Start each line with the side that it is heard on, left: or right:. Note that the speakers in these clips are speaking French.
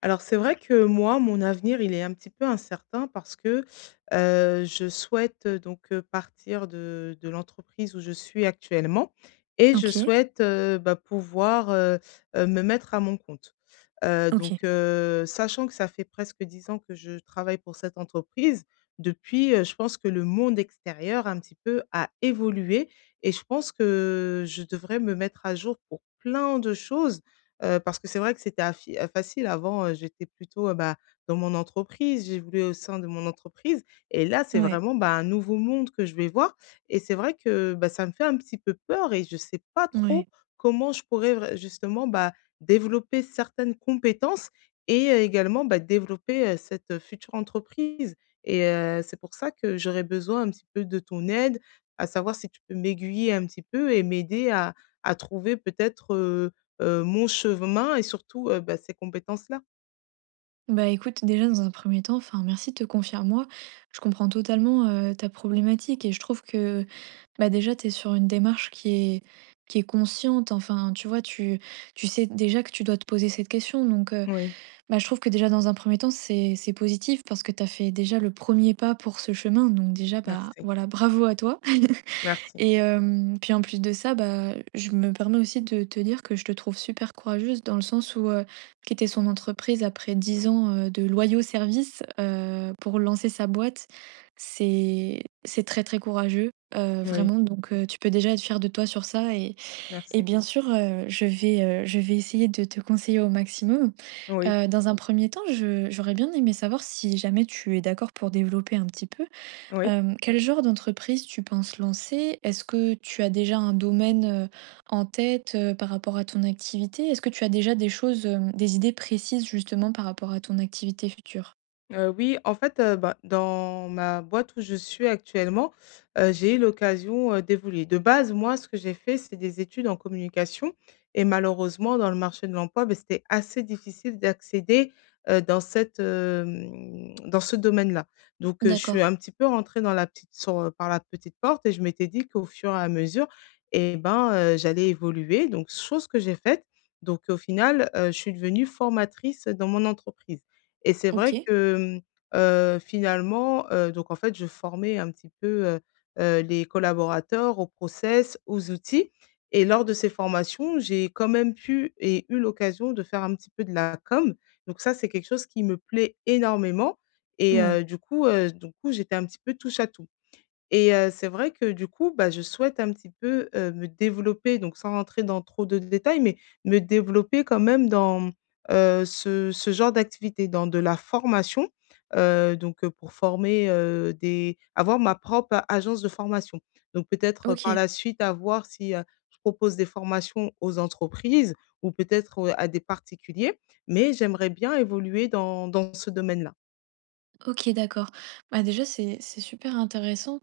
left: Alors c'est vrai que moi, mon avenir, il est un petit peu incertain parce que, je souhaite, partir de l'entreprise où je suis actuellement et je
right: OK,
left: souhaite, bah, pouvoir, me mettre à mon compte.
right: OK.
left: Sachant que ça fait presque 10 ans que je travaille pour cette entreprise, depuis, je pense que le monde extérieur un petit peu a évolué et je pense que je devrais me mettre à jour pour plein de choses. Parce que c'est vrai que c'était affi facile avant, j'étais plutôt, dans mon entreprise, j'évoluais au sein de mon entreprise et là, c'est
right: Ouais,
left: vraiment, bah, un nouveau monde que je vais voir et c'est vrai que, bah, ça me fait un petit peu peur et je ne sais pas
right: ouais.
left: trop comment je pourrais vrai justement, bah, développer certaines compétences et également, bah, développer, cette, future entreprise et c'est pour ça que j'aurais besoin un petit peu de ton aide, à savoir si tu peux m'aiguiller un petit peu et m'aider à trouver peut-être, mon chemin et surtout, bah, ces compétences-là.
right: Bah, écoute, déjà, dans un premier temps, enfin, merci de te confier à moi. Je comprends totalement, ta problématique et je trouve que, bah, déjà, tu es sur une démarche qui est consciente. Enfin, tu vois, tu sais déjà que tu dois te poser cette question donc
left: Oui,
right: bah, je trouve que déjà, dans un premier temps, c'est positif parce que tu as fait déjà le premier pas pour ce chemin donc déjà, bah,
left: merci,
right: voilà, bravo à toi.
left: merci.
right: Et puis en plus de ça, bah, je me permets aussi de te dire que je te trouve super courageuse dans le sens où, quitter son entreprise après 10 ans, de loyaux services, pour lancer sa boîte, c'est très, très courageux,
left: Oui,
right: vraiment donc tu peux déjà être fière de toi sur ça et
left: merci.
right: bien sûr, je vais essayer de te conseiller au maximum.
left: Oui,
right: Dans un premier temps, je j'aurais bien aimé savoir si jamais tu es d'accord pour développer un petit peu.
left: oui.
right: Quel genre d'entreprise tu penses lancer? Est-ce que tu as déjà un domaine, en tête, par rapport à ton activité? Est-ce que tu as déjà des choses, des idées précises justement par rapport à ton activité future?
left: Oui, en fait, bah, dans ma boîte où je suis actuellement, j'ai eu l'occasion, d'évoluer. De base, moi, ce que j'ai fait, c'est des études en communication et malheureusement, dans le marché de l'emploi, beh, c'était assez difficile d'accéder, dans cette, dans ce domaine-là. Donc je suis
right: D'accord,
left: un petit peu rentrée dans par la petite porte et je m'étais dit qu'au fur et à mesure et ben, j'allais évoluer donc chose que j'ai faite. Donc au final, je suis devenue formatrice dans mon entreprise. Et c'est vrai
right: OK.
left: que, finalement, en fait, je formais un petit peu, les collaborateurs au process, aux outils et lors de ces formations, j'ai quand même pu et eu l'occasion de faire un petit peu de la com. Donc ça, c'est quelque chose qui me plaît énormément et
right: Ouais.
left: du coup, j'étais un petit peu touche à tout. Et c'est vrai que du coup, bah, je souhaite un petit peu, me développer, donc sans rentrer dans trop de détails, mais me développer quand même dans, ce genre d'activité, dans de la formation, pour former, des avoir ma propre agence de formation. Donc
right: Ouais,
left: peut-être, par
right: OK.
left: la suite à voir si, je propose des formations aux entreprises ou peut-être, à des particuliers, mais j'aimerais bien évoluer dans ce domaine-là.
right: OK, d'accord. Bah déjà, c'est super intéressant.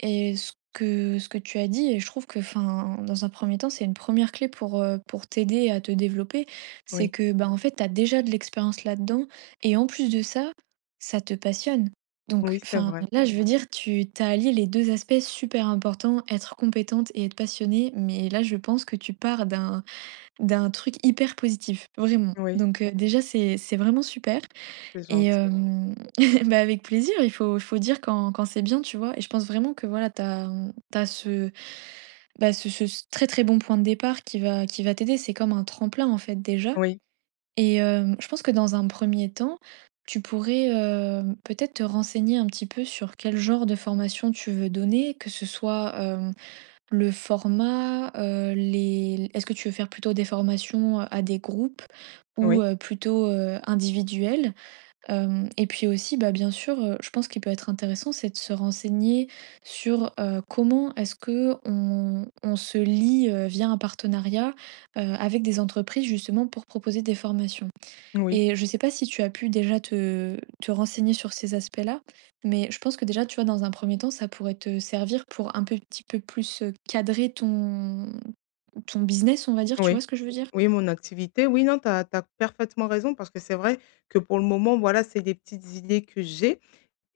right: Et ce que tu as dit, et je trouve que, enfin, dans un premier temps, c'est une première clé pour t'aider à te développer, c'est
left: Oui.
right: que, bah, en fait, tu as déjà de l'expérience là-dedans. Et en plus de ça, ça te passionne. Donc,
left: Oui, c'est
right: enfin,
left: vrai.
right: là, je veux dire, tu t'as allié les deux aspects super importants, être compétente et être passionnée. Mais là, je pense que tu pars d'un truc hyper positif, vraiment.
left: Oui.
right: Donc, déjà, c'est vraiment super.
left: C'est
right: Et
left: gentil,
right: bah, avec plaisir, il faut dire quand quand c'est bien, tu vois? Et je pense vraiment que voilà, t'as ce, bah, ce très, très bon point de départ qui va t'aider. C'est comme un tremplin, en fait, déjà.
left: oui.
right: Et je pense que dans un premier temps, tu pourrais, peut-être te renseigner un petit peu sur quel genre de formation tu veux donner, que ce soit, le format, les est-ce que tu veux faire plutôt des formations, à des groupes
left: Oui,
right: ou
left: oui.
right: plutôt, individuelles? Et puis aussi, bah, bien sûr, je pense qu'il peut être intéressant, c'est de se renseigner sur, comment est-ce que on se lie, via un partenariat, avec des entreprises justement pour proposer des formations.
left: Oui,
right: Et je ne sais pas si tu as pu déjà te renseigner sur ces aspects-là, mais je pense que déjà, tu vois, dans un premier temps, ça pourrait te servir pour un peu petit peu plus, cadrer ton ton business, on va dire, tu
left: oui.
right: vois ce que je veux dire?
left: Oui, mon activité. Oui, non, tu as parfaitement raison parce que c'est vrai que pour le moment, voilà, c'est des petites idées que j'ai.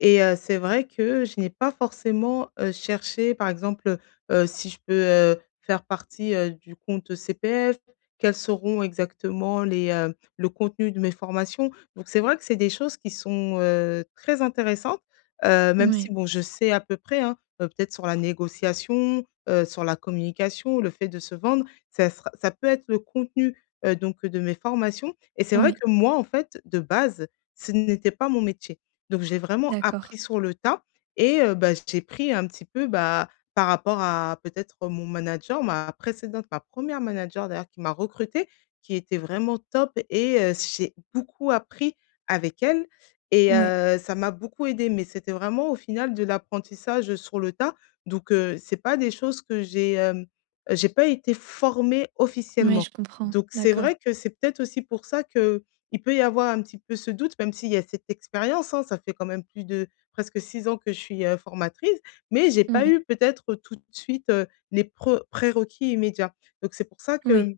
left: Et c'est vrai que je n'ai pas forcément, cherché par exemple, si je peux, faire partie, du compte CPF, quels seront exactement les, le contenu de mes formations. Donc c'est vrai que c'est des choses qui sont, très intéressantes, même
right: Oui,
left: si bon je sais à peu près, hein, peut-être sur la négociation, sur la communication, le fait de se vendre, ça peut être le contenu, de mes formations et c'est vrai
right: oui,
left: que moi, en fait, de base, ce n'était pas mon métier. Donc j'ai vraiment
right: d'accord.
left: appris sur le tas et bah, j'ai pris un petit peu, bah, par rapport à peut-être mon manager, ma première manager d'ailleurs qui m'a recrutée, qui était vraiment top et j'ai beaucoup appris avec elle et
right: Oui,
left: ça m'a beaucoup aidée. Mais c'était vraiment au final de l'apprentissage, sur le tas. Donc c'est pas des choses que j'ai pas été formée
right: oui,
left: officiellement.
right: je comprends,
left: Donc c'est
right: d'accord.
left: vrai que c'est peut-être aussi pour ça que il peut y avoir un petit peu ce doute, même s'il y a cette expérience, hein, ça fait quand même plus de presque 6 ans que je suis, formatrice, mais j'ai pas
right: Oui.
left: eu peut-être tout de suite, les pre prérequis immédiats. Donc c'est pour ça
right: Oui,
left: que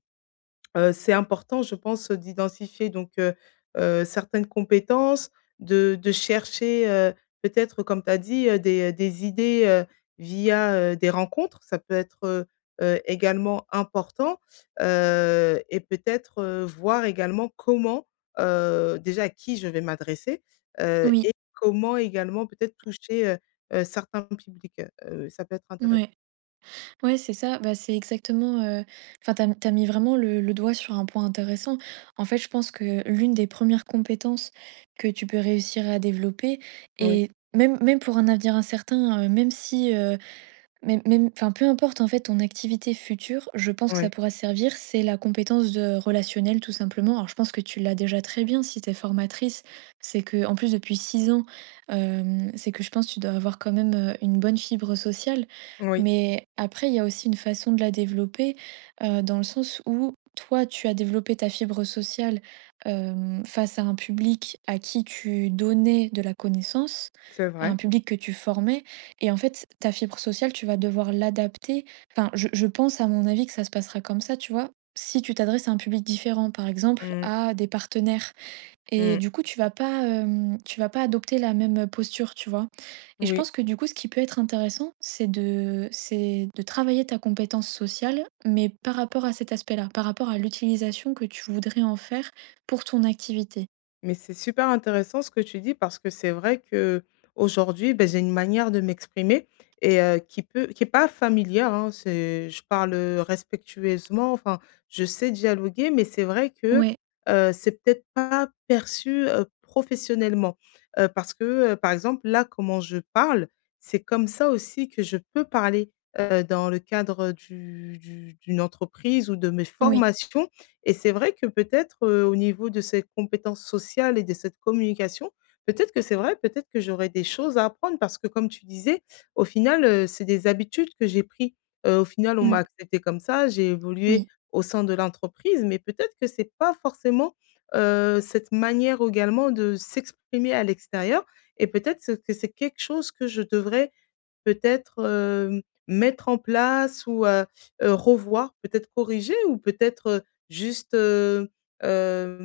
left: C'est important je pense, d'identifier certaines compétences, de chercher, peut-être comme tu as dit, heu, des idées, via, des rencontres. Ça peut être, également important, et peut-être, voir également comment, déjà à qui je vais m'adresser,
right: oui,
left: et comment également peut-être toucher, certains publics, ça peut être
right: ouais.
left: intéressant.
right: Ouais, c'est ça, bah, c'est exactement, enfin, t'as mis vraiment le doigt sur un point intéressant. En fait, je pense que l'une des premières compétences que tu peux réussir à développer
left: Oui,
right: et même pour un avenir incertain, même si. Mais même enfin, peu importe, en fait, ton activité future, je pense que ça
left: oui,
right: pourra te servir, c'est la compétence de relationnelle, tout simplement. Alors, je pense que tu l'as déjà très bien si tu es formatrice. C'est que, en plus, depuis 6 ans, c'est que je pense que tu dois avoir quand même, une bonne fibre sociale.
left: oui,
right: Mais après, il y a aussi une façon de la développer, dans le sens où toi, tu as développé ta fibre sociale, face à un public à qui tu donnais de la connaissance,
left: c'est
right: à un
left: vrai.
right: public que tu formais. Et en fait, ta fibre sociale, tu vas devoir l'adapter. Enfin, je pense, à mon avis, que ça se passera comme ça, tu vois. Si tu t'adresses à un public différent, par exemple,
left: Mmh,
right: à des partenaires, et
left: mmh,
right: du coup, tu vas pas adopter la même posture, tu vois. Et je
left: oui.
right: pense que du coup, ce qui peut être intéressant, c'est de travailler ta compétence sociale, mais par rapport à cet aspect-là, par rapport à l'utilisation que tu voudrais en faire pour ton activité.
left: Mais c'est super intéressant ce que tu dis parce que c'est vrai qu'aujourd'hui, beh, j'ai une manière de m'exprimer et qui peut qui est pas familière, hein. C'est je parle, respectueusement, enfin, je sais dialoguer, mais c'est vrai que,
right: Ouais,
left: c'est peut-être pas perçu, professionnellement. Parce que, par exemple, là, comment je parle, c'est comme ça aussi que je peux parler, dans le cadre, du d'une entreprise ou de mes
right: oui,
left: formations. Et c'est vrai que peut-être, au niveau de cette compétence sociale et de cette communication, peut-être que c'est vrai, peut-être que j'aurais des choses à apprendre parce que comme tu disais, au final, c'est des habitudes que j'ai pris. Au final, on m'a
right: mm,
left: accepté comme ça, j'ai évolué
right: oui,
left: au sein de l'entreprise, mais peut-être que c'est pas forcément, cette manière également de s'exprimer à l'extérieur et peut-être ce que c'est quelque chose que je devrais, peut-être, mettre en place ou revoir, peut-être corriger ou peut-être, juste, hem,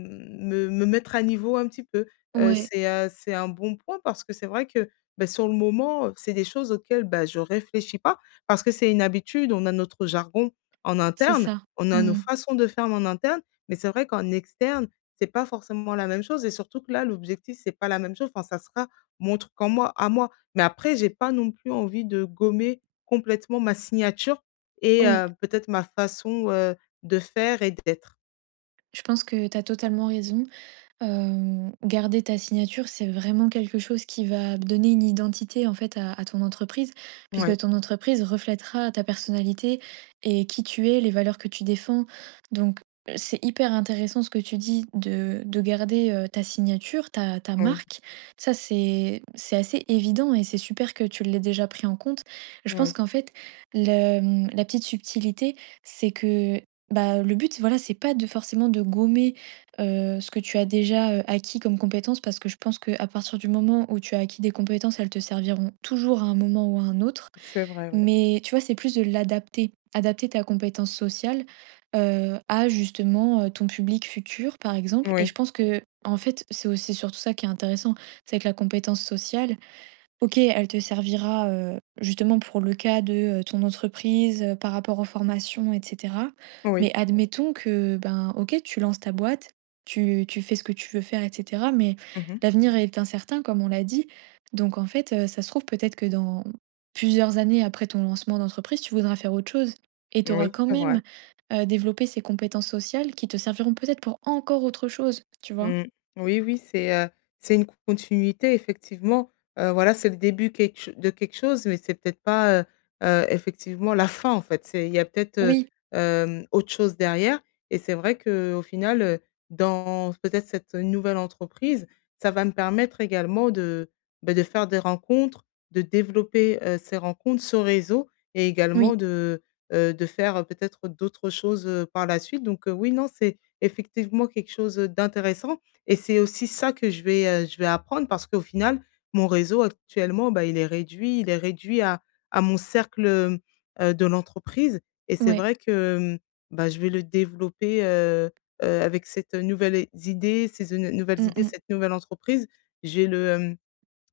left: me mettre à niveau un petit peu.
right: ouais,
left: C'est un bon point parce que c'est vrai que, bah, sur le moment, c'est des choses auxquelles, bah, je réfléchis pas parce que c'est une habitude, on a notre jargon en
right: c'est
left: interne,
right: ça.
left: on a nos
right: Mm.
left: façons de faire en interne, mais c'est vrai qu'en externe, c'est pas forcément la même chose et surtout que là, l'objectif, c'est pas la même chose, enfin, ça sera mon truc en moi à moi. Mais après, j'ai pas non plus envie de gommer complètement ma signature et
right: Oui.
left: peut-être ma façon, de faire et d'être.
right: Je pense que tu as totalement raison. Garder ta signature, c'est vraiment quelque chose qui va donner une identité, en fait, à ton entreprise, puisque
left: Ouais,
right: ton entreprise reflètera ta personnalité et qui tu es, les valeurs que tu défends. Donc, c'est hyper intéressant ce que tu dis de garder, ta signature, ta
left: oui,
right: marque. Ça, c'est assez évident et c'est super que tu l'aies déjà pris en compte. Je pense
left: oui,
right: qu'en fait, la petite subtilité, c'est que, bah, le but, voilà, c'est pas de forcément de gommer ce que tu as déjà, acquis comme compétences parce que je pense qu'à partir du moment où tu as acquis des compétences, elles te serviront toujours à un moment ou à un autre.
left: c'est vrai, oui.
right: Mais tu vois, c'est plus de l'adapter, adapter ta compétence sociale, à justement, ton public futur, par exemple et je
left: Oui,
right: pense que en fait, c'est aussi surtout ça qui est intéressant, c'est que la compétence sociale OK, elle te servira, justement pour le cas de, ton entreprise, par rapport aux formations et cetera. Mais
left: oui.
right: admettons que, ben, OK, tu lances ta boîte, tu fais ce que tu veux faire et cetera, mais
left: Mmh.
right: l'avenir est incertain comme on l'a dit. Donc en fait, ça se trouve peut-être que dans plusieurs années après ton lancement d'entreprise, tu voudras faire autre chose et tu auras
left: Oui,
right: quand
left: c'est
right: même,
left: vrai.
right: développé ces compétences sociales qui te serviront peut-être pour encore autre chose, tu vois?
left: Mmh. Oui, oui, c'est une continuité effectivement, voilà, c'est le début quelque ch de quelque chose, mais c'est peut-être pas, effectivement la fin en fait. C'est il y a peut-être,
right: Oui,
left: autre chose derrière et c'est vrai que au final, dans peut-être cette nouvelle entreprise, ça va me permettre également de, bah, de faire des rencontres, de développer, ces rencontres, ce réseau et également
right: oui,
left: de faire peut-être d'autres choses, par la suite. Donc, oui, non, c'est effectivement quelque chose, d'intéressant et c'est aussi ça que je vais apprendre parce qu'au final, mon réseau actuellement, bah, il est réduit à mon cercle, de l'entreprise et c'est
right: ouais.
left: vrai que, bah, je vais le développer, avec cette, nouvelle idée
right: Mmh mh.
left: cette nouvelle entreprise. J'ai le, hem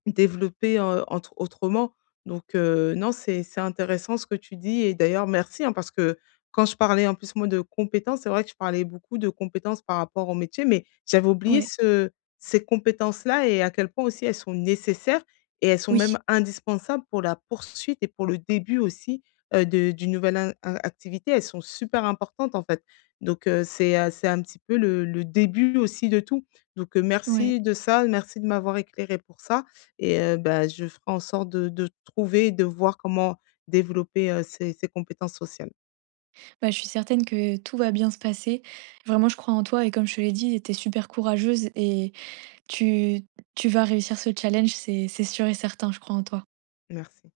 left: Développer, entre autrement donc non, c'est intéressant ce que tu dis et d'ailleurs merci, hein, parce que quand je parlais en plus moi de compétences, c'est vrai que je parlais beaucoup de compétences par rapport au métier, mais j'avais oublié
right: Ouais.
left: ce ces compétences-là et à quel point aussi elles sont nécessaires et elles sont
right: Oui,
left: même indispensables pour la poursuite et pour le début aussi, de d'une nouvelle in a activité. Elles sont super importantes, en fait c'est un petit peu le début aussi de tout donc
right: ouais.
left: merci de ça, merci de m'avoir éclairé pour ça et bah, je ferai en sorte de trouver et de voir comment développer, ces compétences sociales.
right: Bah, je suis certaine que tout va bien se passer. Vraiment, je crois en toi et comme je te l'ai dit, tu es super courageuse et tu, tu vas réussir ce challenge, c'est sûr et certain, je crois en toi.
left: Merci.